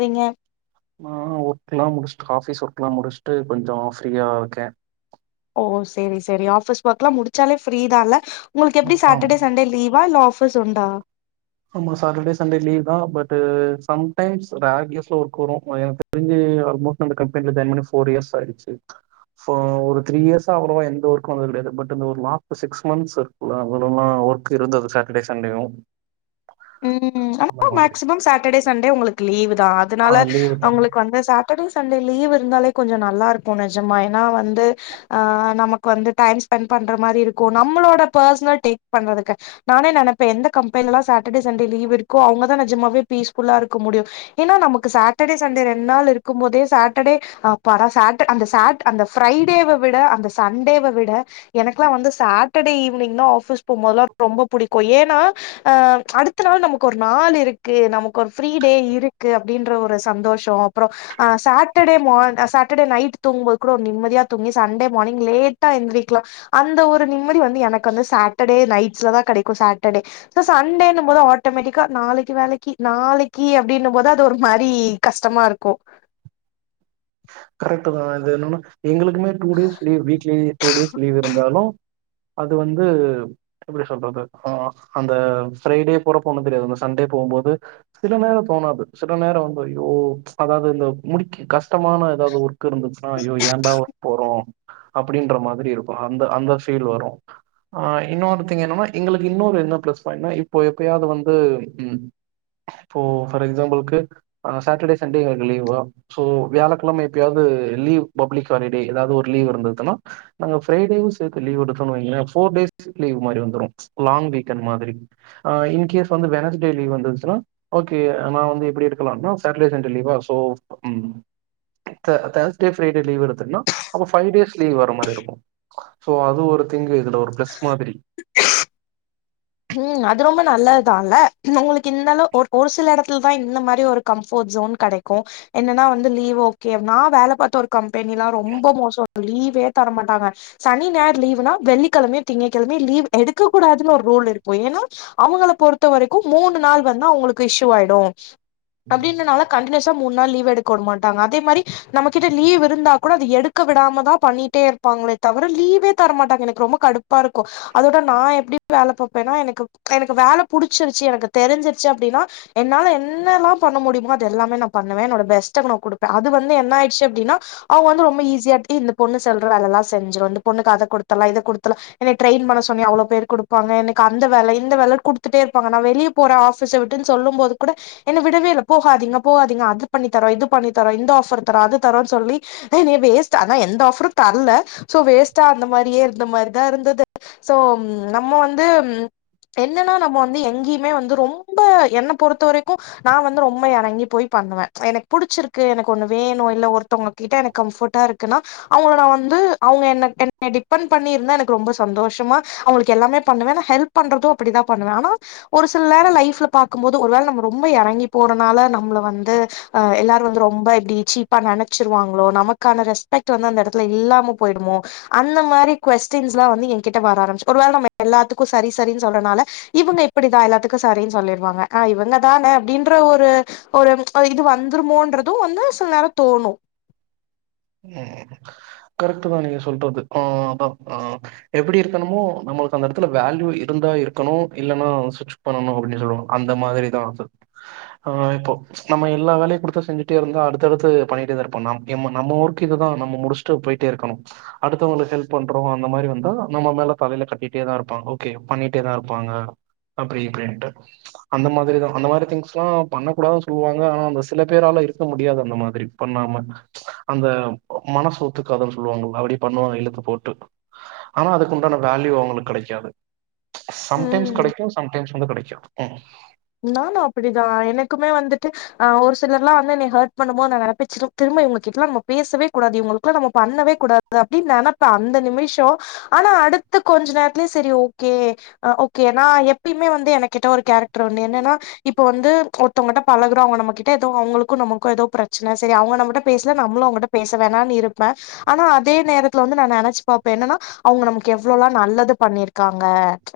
நீங்க நா ஒர்க்லா முடிச்சுட்டு ஆஃபீஸ் ஒர்க்லா முடிச்சுட்டு கொஞ்சோ ஃப்ரீயா இருக்கே ஓ சேரி சேரி ஆஃபிஸ் ஒர்க்லா முடிச்சாலே ஃப்ரீதா இல்ல உங்களுக்கு ஆமா எப்டி ஆமா சாட்டர்டே சண்டே லீவா இல்ல ஆஃபீ ஃபீஸ் உண்டா ஆமா சாட்டர்டே சண்டே லீவ் தா பட் சம்டைம்ஸ் ரேர் கேஸ்ல ஒர்க் வரு எனக்கு தெரிஞ்சு ஆல்மோஸ்ட் அந்த கம்பெனில ஜாயின் பண்ணி ஃபோர் இயர்ஸ் ஆயிடுச்சு ஒரு த்ரீ இயர்ஸ் அவ்வளவா எந்த ஒர்க்கு வந்தது கிடையாது பட் இந்த ஒரு லாஸ்ட் சிக்ஸ் மந்த்ஸ் இருக்குல்ல ஒர்க் இருந்தது சாட்டர்டே சண்டேயு உ அந்த ஆனா மாதிரி மேக்சிமம் சாட்டர்டே சண்டே உங்களுக்கு லீவு தா ஆ அதனால லீவு தா உங்களுக்கு வந்து டர்டே சண்டே லீவ் இருந்தாலே கொஞ்சோ நல்லா இருக்கு நெஜமா ஏனா வந்து ஆ நமக்கு வந்து டைம் ஸ்பெண்ட் பண்ற மாரி இருக்கு நம்மளோட பெர்சனல் டேக் பண்றதுக்கு நானே நினைப்பே எந்த கம்பெனிலலா சட்டர்டே சண்டே லீவ் இருக்கோ அவங்கதா நிஜமாவே பீஸ்ஃபுல்லா இருக்க முடியு ஏன்னா நமக்கு சாட்டர்டே சண்டே ரெண்டு நாள் இருக்கு போதே சாட்டர்டே அப்பாடா சாட்ட அந்த சாட் அந்த ஃபரைடேவ விட அந்த சண்டேவ விட எனக்குலா வந்து சாட்டர்டே ஈவினிங்னா ஆஃபீஸ் போம்போதுலா ரொம்ப பிடிக்கு ஏன்னா அ அடுத்த நாள் நமக்கு ஒரு நாள் இருக்கு நமக்கு ஒரு ஃப்ரீ டே இருக்கு அப்படின்ற ஒரு சந்தோஷோ அப்புற அ சாட்டர்டே மார் சாட்டர்டே நைட் தூங்கும்போது கூட ஒரு நிம்மதியா தூங்கி சண்டே மார்னிங் லேட்டா எந்துறிக்கலா அந்த ஒரு ம்மதி வந்து எனக்கு வந்து சாட்டர்டே நைட் ஸ்லதா கிடைக்கு சாட்டர்டே சோ சண்டேனு ம்போது ஆட்டோமேட்டிக்கா நாளைக்கு வேலைக்கு நாளைக்கு அப்டின்னும்போது அது ஒரு மாரி கஷ்டமா இருக்கு கரெக்டு தா இது என்னன்னா எங்களுக்குமே two days leave weekly two days leave இருந்தாலு அது வந்து எப்டி சொல்றது ஆ அந்த ப்ஃரைடே போறப்போனு தெரியாது அந்த சண்டே போம்போது சில நேரோ தோனாது சில நேரோ வந்து ஐயோ அதாவது இந்த முடிக்க கஸ் டமான ஏதாவது ஒரு ஓர்க் இருந்துச்சுன்னா ஐயோ ஏன்டா ஓர்க் போறோ அப்படின்ற மாதிரி இருக்கு அந்த அந்த ஃபீல் வரு ஆ இன்னொருத்திங் என்னன்னா எங்களுக்கு இன்னொரு என்ன பிளஸ்னா இப்ப எப்பாவது வந்து உ இப்போ ஃபார் எக்ஸாம்பில்கு ஆ சாட்டர்டே சண்டே எங்ளுக்கு லீவா சோ வியாழக்கெழம எப்பயாவது லீவ் பப்ளிக் ஹாலிடே ஏதாவது ஒரு லீவ் இருந்ததுன்னா நாங்க ஃப்ரைடே வு சேர்த்து லீவு எடுக்கரோனு வைங்களே ஃபோர் டேஸ் லீவ் மாரி வந்துரு லாங் வீக்ண்ட் மாதிரி ஆ இன்கேஸ் வந்து வெனஸ்டே லீவ் வந்துச்சுனா ஓகே நா வந்து எப்டி எடுக்கலானா சாட்டர்டே சண்டே லீவா சோ உ தே தேஸ்டே ஃப்ரைடே லீவ் எடுத்தன்னா அப்ப ஃபைவ் டேஸ் லீவ் வர மாரி இருக்கு சோ அது ஒரு இங்க இதுல ஒரு பிளஸ் மாதிரி ம் அது ரொம்ப நல்லதுதான்ல்ல உங்களுக்கு இந்தளவு ஒரு ஒரு சில இடத்துலதா இந்த மாதிரி ஒரு கம்ஃபோர்ட் ஜோன் கடைக்கு என்னன்னா வந்து லீவ் ஓகே நா வேலை பாத்த ஒரு கம் போக்கிங்லா ரொம்ப மோசோ லீவே தர மாட்டாங்க சனி ஞாயிறு லீவுனா வெள்ளிக்கிழமயு திங்ககிழமயு லீவ் எடுக்க கூடாதுனு ஒரு ரூல் இருக்கு பொய்னா அவங்கள பொறுத்த வரைக்கு மூணு நாள் வந்து அவங்களுக்கு இஷ்யூ ஆயிடு அப்பிடினால கண்டிநியூஸ் த மூனாள் லீ்வ் எடுக்க உட மாட்டாங்க அதே மாதிரி நமக்கிட்ட லீ்வ் இருந்தா கூட அத எடுக்க விடாமதா பண்ணிட்டே இருப்பாங்களே தவிர லீவே தர மாட்டாங்க எனக் ரொம்ப கடுப்பா இருக்கு அதோட நா எப்டி வேலை பாத் வேணா எனக்கு எனக்கு வேல புடிச்சிருச்சு எனக்கு தெரிஞ்சிருச்சு அப்டின்னா என்னால என்னெல்லா பண்ண முடியுமோ அது எல்லாமே நா பண்ணுவே என்னோட பெஸ்ட்டகுடுப்பே அது வந்து என்ன ஆயடுச்சு அப்டின்னா அவங்க வந்து ரொம்ப ஈஸியா இந்த பொண்ணு செல்ற வேலைல்லா செஞ்சுரு இந்த பொண்ணுகு அத குடுத்தர்லா இத குடுத்தர்லா எனக்கு ட்ரெயின் பண்ண சொன்னி அவ்ளோ பேர் குடுப்பாங்க எனக் க்கு அந்த வேல இந்த வேலனு குடுத்துடே இருப்பாங்க நா வெளிய போறே ஆஃபீஸ விட்டுனு சொல்லு போது கூட என விடவே இல்ல போகதிங்க போகாதிங்க அது பண்ணிதரோ இது பண்ணித்தரோ இந்த ஆஃபர் த்ரோ அது தரோ சொல்லி நீ வேஸ்ட் அனா எந்த ஆஃபரு தர்ல சோ வேண்டா அந்தமாரியே மாதிரிதா இருந்தது சோ நம்ம வந் ந்து என்னன்னா நம்ம வந்து எங்கேயுமே வந்து ரொம்ப என்ன பொறுத்த வரைக்கு நா வந்து ரொம்ப எனங்கி போய் பண்ணுவே எனக்கு புடிச்சிருக்கு எனக்கு ஒண்ணு வேணு இல்ல ஒருத்தவங்க கிட்ட எனக்கு கம்ஃபர்டா இருக்குன்னா அவங்கள நா வந்து அவங்க என்ன என் என்ன டிபண்ட் பண்ணி இருந்தா எனக்கு ரொம்ப சந்தோஷமா அவங்களுக்கு எல்லாமே பண்ணுவ ஹெல்ப் பண்றது அப்படிதா பண்ணுவே ஆனா ஒரு சில நேர லைஃப்ல பாக்கும்போது ஒரு வேல நம்ம ரொம்ப இறங்கி போறனால நம்மல வந்து எல்லாரும் வந்து ரொம்ப இப்டி சீப்பா பா நினைச்சிருவாங்களோ நமக்கான ரெஸ் வந்து அந்த இடத்துல இல்லாம போய்டுமோ அந்த மாரி கொஸ்டின்ஸ்லா வந்து என் கிட்ட வர ஆரம்பிச்சு ஒரு வேல நம்ம எல்லாத்துக்கும் சரி சரின்னு சொல்றனால இவங்க இப்படிதா எல்லாத்துக்கும் சரின்னு சொல்லிருவாங்க ஆ இவங்க தானே அப்படின்ற ஒரு ஒரு இது வந்து ந்துருமோன்றது வந்து சில நேரத்ல தோணு ம் கரெக்ட்தா நீங்க சொல்றது ஆ அதா ஆ எப்படி இருக்கணுமோ நம்மளுக்கு அந்த இடத்துல வேல்யூ இருந்தா இருக்கணு இல்லைன்னா சுச் பண்ணணு அப்படின்னு சொல்லுவாங்க அந்த மாதிரிதா அது ஆ இப்போ நம்ம எல்லா வேலையு குடுத்த செஞ்சிட்டே இருந்தா அடுத்தடுத்து பண்ணிட்டே தா இருப்பாங்க ந நம்ம ஊரு க்கிதுதா நம்மோட முடிச்சுட் போயிட்டே இருக்கணு அடுத்தவங்களுக்கு ஹெல்ப் பண்றோ அந்த மாதிரி வந்தா நம்ம மேல தலையில கட்டிட்டே தா இருப்பாங்க ஓகே பண்ணிட்டேதா இருப்பாங்க அப்டிஇப்டின்ட்டு அந்த மாதிரி தா அந்த மாரி திங்ஸ்லா பண்ண கூட சொல்லுவாங்க ஆனா அந்த சில பேரால இருக்க முடியாது அந்த மாதிரி பண்ணாம அந்த மனசு ஒத்துக்காதுன்னு சொல்லுவாங்க அப்டி பண்ணுவாங்க இழுத்து போட்டு ஆனா அதுக்கு உண்டான வேல்யூ அவங்களுக்கு கிடைக்காது சம்டைம்ஸ் ம் கிடைக்கு சம்டைம்ஸ் வந்து கிடைக்கு நானு அப்படிதா எனக்குமே வந்துட்டு ஆ ஒரு சிலர்ல்லா வந்து என்னை ஹர்ட் பண்ணு போது நா நினப்பே திரும்ப இவங்க கிட்டல்லா நம்ம பேசவே கூடாது இவங்களுக்குள்ள நம்ம பண்ணவே கூடாது அப்படின்னு நினப்பே அந்த நிமிஷோ ஆனா அடுத்து கொஞ்ச நேரத்துலயே சரி ஓகே ஓகே நா எப்பயுமே வந்து என கிட்ட ஒரு கேரக்ட் ட்டரு ஒன்னு என்னன்னா இப்ப வந்து ஒருத்தவங்கிட்ட பலகரோ அவங்க நம்மகிட்ட ஏதோ அவங்களுக்கு நமக்கு ஏதோ பிரச்சனை சரி அவங்க நம்மிட்ட பேசல நம்மளு அவங்ககிட்ட பேச வேணாம்னு இருப்பே ஆனா அதே நேரத்துல வந்து நா நினைச்சு பாாரப்பே என்னன்னா அவங்க நமக்கு எவ்வளவு எல்லா நல்லது பண்ணிருக்காங்க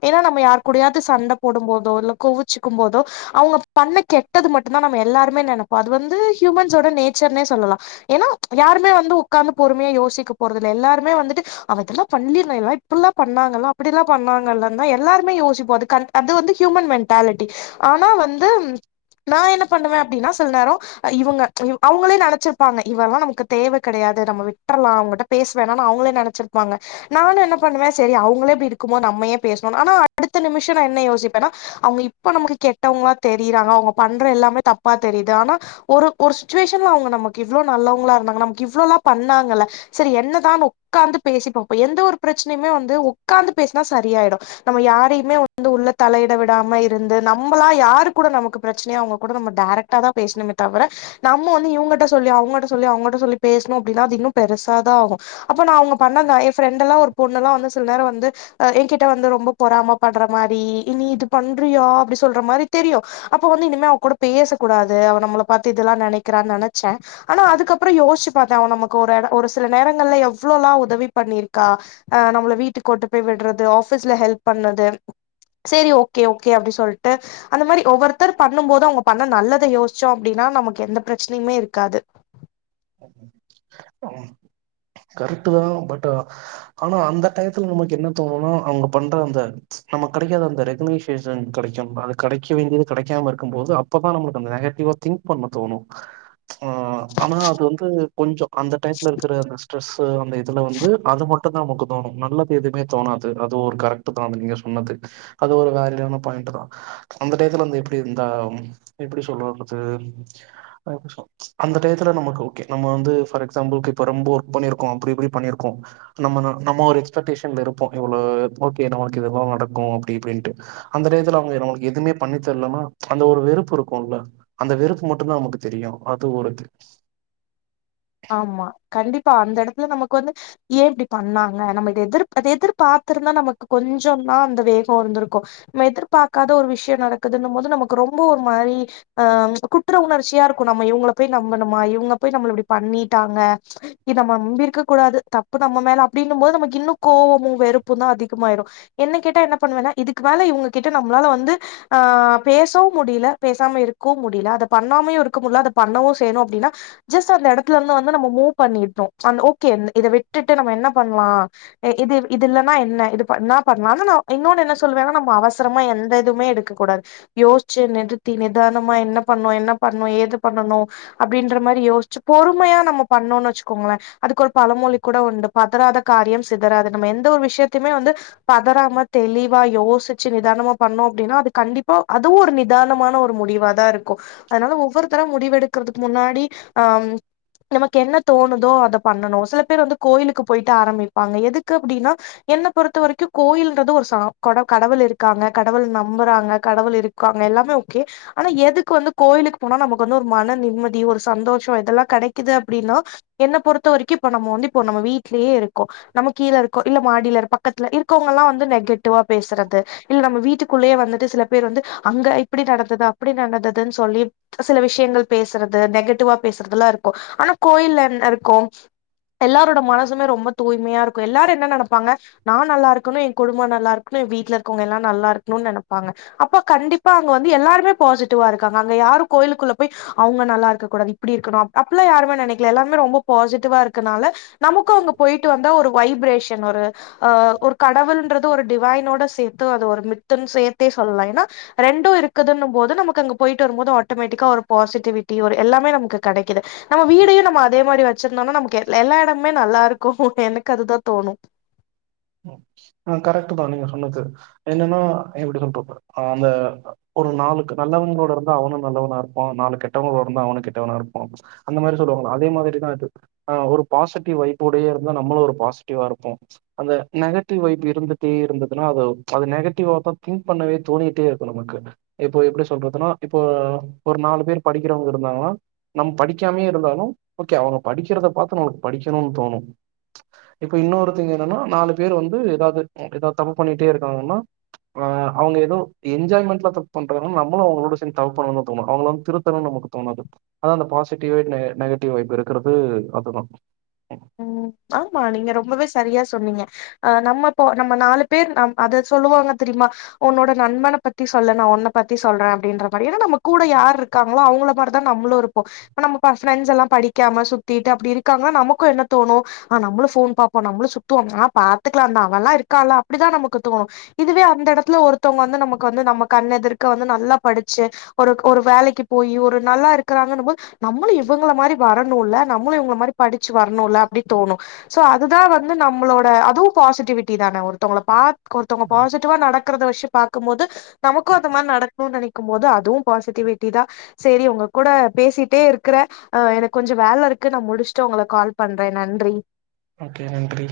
ஏன்னா நம்ம யாரு கூடடியாவது சண்ட போடு போதோ இல்ல கோவு ச்சுக்கு போதோ அவங்க பண்ண கெட்டது மட்டும்தா நம்ம எல்லாருமே நினைப்போ அது வந்து ஹூமன்ஸோட நேச்சர்னே சொல்லலா ஏன்னா யாருமே வந்து உட்கார்ந்து பொறுமையா யோசிக்க போறத இல எல்லாருமே வந்துட்டு அதெல்லா பண்ணிருந்தல்ல இப்டில்லா பண்ணாங்களே அப்டில்லா பண்ணாங்களேனு தா எல்லாருமே யோசிப்போ அது வந்து ஹியூமன் மென் டாலிடி ஆனா வந்து நா என்ன பண்ணுவே அப்டின்னா சில நேரோ இவங்க அவங்களே நினச்சிருப்பாங்க இவெல்லா நமக்கு தேவ கிடையாது நம்ம விட்டுறலா அவங்கிட்ட பேசுவேணானு அவங்களே நினைச்சிருப்பாங்க நானு என்ன பண்ணுவே செரி அவங்களே அப்படி இருக்குமோ நம்மையே பேசணு ஆனா அடுத்த நிமிஷோ நா என்ன யோசிப்பேன்னா அவங்க இப்ப நமக்கு கெட்டவங்களா தெரியறாங்க அவங்க பண்ற எல்லாமே தப்பா தெரியுது ஆனா ஒரு ஒரு சுச்சுவேஷன்ல அவங்க நமக்கு இவ்ளோ நல்லவங்களா இருந்தாங்க நமக்கு இவ்ளோல்லா பண்ணாங்கல்ல சரி என்னதா உக்காந்து பேசி பாார்போ எந்த ஒரு பிரச்சனையுமே வந்து உக்காந்து பேசினா சரியாயிடு நம்ம யாரையுமே வந்து உள்ள தலையிட விட் டாம இருந்து நம்ளா யாரு கூட நமக்கு பிரச் சனையோ அவங்க கூட நம்ம டெரெக்டா தா பேசணுமே தவிர நம்ம வந்து இவங்கிட்ட சொல்லி அவங்க சொல்லி அவங்கிட்ட சொல்லி பேசணு அப்படின்னா அது இன்னு பெருசாதா ஆகு அப்ப நா அவங்க பண்ணத என் ஃப்ரெண்டல்லா ஒரு பொண்ணுல்லா வந்து சில நேரோ வந்து என் கிட்ட வந்து ரொம்ப பொறாம படற மாதிரி இனி இது பண்றியா அப்டி சொல்ற மாரி தெரியு அப்ப வந்து இனிமே அவ கூட பேச கூடாது அவ நம்மள பார்த்து இதெல்லா நினைக் கல்குரா நா நினைச்சே ஆனா அதுக்கப்புறோ யோசிச்பாத்தே அவ நமக் ஒரு சில நேரங்கள்ல எவ்ளவுளா உதவி பண்ணிருக்கா நம்ம வீட்டுக்குட்டு போய் விடுறதுப ஆஃபிஸ்ல ஹெல்ப் பண்ணது செரி ஓகே ஓகே அப்டி சொல்லிட்டு அந்த மாரி ஒவொராத்தர் பண்ணு போது அவங்க பண்ண நல்லத யோசி ஷோ அப்டின்னா நமக்கு எந்த பிரச்சனையுமே இருக்காது அ கரெக்ட் தா பட் ஆனா அந்த டயத்துல நமக்கு என்ன தோணும்னா அவங்க பண்ற அந்த நம கிடைக்காத அந்த ரெகக்னேஷன் கிடைக்கு அது கிடைக்க வேண்டியது கிடைக்காம இருக்கும்போது அப்பதா நம்ளுக்கு அந்த நெகட்டிவா திங்க் பண்ண தோணு ஆ ஆனா வந்து கொஞ்சோ அந்த டயத்துல இருக்கிற அந்த ஸ்ட்ரெஸ்ஸு அந்த இதுல வந்து அது மட்டும்தா நமக்கு தோணு நல்லது எதுமே தோணாது அது ஒரு கரெக்ட் தா நீங்க சொன்னது அது ஒரு வேலிடான பாயிண்ட் தா அந்த டயத்துல எப்டி இர்ந்த எப்டி சொல்ரது அந்த டயத்துல நமக்கு கே நம்ம வந்து ஃபார் எக்ஸாம்பிளுக்கு இப்ப ரொம்ப ஒர்க் பண்ணிருக்கோ அப்டி இப்டி பண்ணிருக்கோ நம்ம நம்ம ஒரு எக்ஸ்பெக்டேஷன்ல இருப்போ இவ்ளோ ஓகே நம்ளுக்கு இதுலா நடக்கு அப்டி இப்டின்ட்டு அந்த டயத்துல அவங்க நமக்கு எதுமே பண்ணி தரலனா அந்த ஒரு வெறுப்பு இருக்கும்ல்ல அந்த வெறுப்பு மட்டுும்தா நமக்கு தெரியு அது ஒரு ஆமா கண்டிப்பா அந்த எடத்துல நமக்கு வந்து ஏ இப்டி பண்ணாங்க நம்ம இத எதிர்பார்த்துருந்தா நமக்கு அது கொஞ்சந்தா அந்த வேகோ இருந்திருக்கு நம்ம எதிர்பார்க்காத ஒரு விஷயோ நடக்குதுன்ன போது நமக்கு ரொம்ப ஒரு மாரி ஆ குற்ற உணர்ச்சியா இருக்கு நம்ம இவங்கள போய் நம்ம இவங்கள போய் நம்புனமா இவங்க போய் நம்மள இப்டி பண்ணிட்டாங்க இது நம்ம நம்பிருக்க கூடாது தப்பு நம்ம மேல அப்டின்னும் போது நமக்கு இன்னு கோவமு வெறுப்புந்தா அதிகமாயிரு என்ன கேட்டா என்ன பண்ணுவேன்னா இதுக்கு மேல இவங்ககிட்ட நம்மளால வந்து ஆ பேசவு முடில பேசாம இருக்கவு முடில அத பண்ணாமயு இருக்க முடில அத பண்ணவு செய்யணு அப்டின்னா ஜஸ்ட் அந்த எடத்த ட்லருந்து வந்து நம்ம மூவ் பண்ணிட்னு ஆன் ஓகே இத விட்டுட்டு நம்ம என்ன பண்லா இது இது இல்லன்னா என்ன இது பன்னா பண்லானு நா இன்னொன்னு என்ன சொல்லுவேனா நம்ம அவசரமா எந்த எதுவுமே எடுக்க கூடாது யோசிச்சு நிறுத்தி நிதானமா என்ன பண்ணு என்ன பண்ணு ஏது பண்னணு அப்டின்ர மாரி யோசிச்சு பொறுமையா நம்ம பண்ணோம்னு வச்ச கோங்களே அதுக்கு ஒரு பழமொழி கூட உண்டு பதறாத காரியம் சிதறாது நம்ம எந்த ஒரு விஷயத்தையுமே வந்து பதறாம தெளிவா யோசிச்சு நிதானமா பண்ணோ அப்டின்னா அது கண்டிப்பா அதுவு ஒரு நிதானமான ஒரு முடிவா தா இருக்கு அதனால ஒவ்வொரு தரோ முடிவு எடுக்ரதுக்கு முன்னாடி ஆம் நமக்கு என்ன தோணுதோ அத பண்ணணு சில பேர் வந்து கோயிலுக்கு போயிட்டு ஆரம்பிப்பாங்க எதுக்கு அப்டின்னா என்ன பொறுத்த வரைக்கு கோயில்ன்றது ஒரு சா கொட கடவுள் இருக்காங்க கடவுள் நம்புறாங்க கடவுள் இருக்காங்க எல்லாமே ஓகே ஆனா எதுக்கு வந்து கோயிலுக்கு போனா நமக்கு வந்து ஒரு மன நிம்மதி ஒரு சந்தோஷோ இதெல்லா கெடைக்குது அப்டின்னா என்ன பொறுத்த வரைக்கு இப்ப நம்ம வந்து இப்போ நம்ம வீட்லயே இருக்கோ நம்ம கீழ இருக்கோ இல்ல மாடில பக்கத்துல இருக்கவங்கல்லா வந்து நெகட்டிவா பேசுறது இல்ல நம்ம வீட்டுக்குள்ளேயே வந்துட்டு சில பேர் வந்து அங்க இப்டி நடந்துது அப்டி நடந்ததுன்னு சொல்லி சில விஷயங்கள் பேசுறது நெகட்டிவா பேசுறதெல்லா இருக்கு க்கு ஆனா கோயில்ல என்ன இருக்கு எல்லாரோட மனசுமே ரொம்ப தூய்மையா இருக்கு எல்லாரு என்ன நெனைப்பாங்க நா நல்லா இருக்கணு எ குடும்போ நல்லா இருக்கணு எ வீட்டுல இருக்கவங்க எல்லா நல்லா இருக்கணும்னு நெனைப்பாங்க அப்ப கண்டிப்பா அங்க வந்து எல்லாருமே பாசிட்டிவா இருங்காங்க அங்க யாரு கோயிலுக்குள்ள போய் அவங்க நல்லா இருக்ககூடாது இப்டி இருக்கனு அப் அப்பில்லா யாருமே நெனைக்கல எல்லாருமே ரொம்ப பாசிட்டிவா இருக்கனால நமக்கு அங்க போயிட்டு வந்தா ஒரு வைப்ரேஷன் ஒரு ஆ ஒரு கடவுள்ன்றது த்து ஒரு டிவய்னோட சேத்து அது ஒரு மித்துனு சேத்தே சொல்லலா ஏனா ரெண்டு இருக்குனும்போது நமக்கு அங்க போய்டு வரும்போது ஆட்டோமேடிக்கா ஒரு பாஸ்டிவிட்டி ஒரு எல்லாமே நமக்கு கெடக் க்கிது நம்ம வீடயு நம்ம அதே மாரி வச்சிருந்தோனா நமக்கு எல் எல்லா எடமே நல்லா இருக்கு எனக்கு அதுதா தோணு ஆ கரெட்டு தா நீங்க சொன்து என்னனா எப்டி சொல்றது அந்த ஒரு நாளுக்கு நல்லவங்களோட இருந்தா அவனு நல்லவனா இருப்பா நாலு கெட்டவங்கூட இருந்தா அவனு கெட்டவனா இருப்பா அந்த மாரி சொல்லுவாங்கல்ல அதே மாதிரிதா இது ஆ ஒரு பாசிட்டிவ் வைப்போடயே இருந்தா நம்மளு ஒரு பாசிட்டிவா இருப்போ அந்த நெகட்டிவ் வைப் இருந்துட்டே இருந்துதுனா அது அது நெகட்டிவா தா திங்க் பண்ணவே தோணிட்டே இருக்கு நமக்கு இப்போ எப்டி சொல்றதுனா இப்போ ஒரு நாலு பேர் படிக்கிறவுங்க இருந்தாங்கனா நம்ம படிக்காமயே இருந்தாலு ஓகே அவங்க படிக்கிறத பாத்து நம்ளுக்கு படிக்கணுனு தோணு இப்ப இன்னொருதங்க என்னன்னா நாலு பேர் வந்து ஏதாவது ஏதார்தமா தப்பு பண்ணிட்டே இருக்காங்கன்னா அ அவங்க ஏதோ என்ஜாய்மெண்ட்ல தப்பு பண்றாங்கன் நம்மளு அவங்களோட சேந்து தப்பு பண்ணுனுதா தோணு அவங்கள வந்து திருத்தணும்னு நமக்கு தோணாது அதா அந்த பாசிட்டிவ் வைப் நெகட்டிவ் வைப் இருக்கிறது அதுதா உ ஆமா நீங்க ரொம்பவே சரியா சொன்னீங்க ஆ நம்ம இப்போ நம்ம நாலு பேர் நம் அத சொல்வாங்க தெரியுமா உன்னோட நண்பன பத்தி சொல்ல நா ஒன்ன பத்தி சொல்றே அப்படின்ற மாரி ஏனா நம்ம கூட யாரு இருக்காங்களோ அவ்கள மாரி தா நம்ளு இருப்போ இப்ப நம்ம ப ஃப்ரெண்ட்ஸ் எல்லா படிக்காம சுத்திட்டு அப்டி இருக்காங்னா நமக்கூ என்ன தோனு ஆ நம்மளு ஃபோன் பாப்போ நம்லு சுத்துவோ ஆ பாத்கலா அவல்லா இருக்கால அப்படிதா நமக்கு தோணு இதுவே அந்த எடத்துல ஒருத்தவங்க வந்து நமக்கு வந்து நம்ம கண்ண எதிர்க வந்து நல்லா படிச்சி ஒரு ஒரு வேலைக்கு போய் ஒரு நல்லா இருக்கறாங்கனும்போது நம்ளு இவங்கள மாரி வரணுல நம்மளு இவங்கல மாரி படிச்சி வரணு ப்டி தோணு ஸோ அதுதா வந்து நம்மளோட அதுவு பாசிட்டிவிட்டி தானே ஒருத்தவங்கள பாத் ஒருத்தவங்க பாசிட்டிவா நடக்கறத வச்சி பாக்கு போது நமக்கு அந்த மாரி நடக்கு நினைக்கு போது அதுவு பாசிட்டிவிட்டி தா சேரி உங்க கூட பேசிட்டே இருக்கிற எனக்கு கொஞ்ச வேல இருக்கு நா முடிச்ட்டு உங்கள கால் பண் க்றே நன்றி ஓகே நன்றி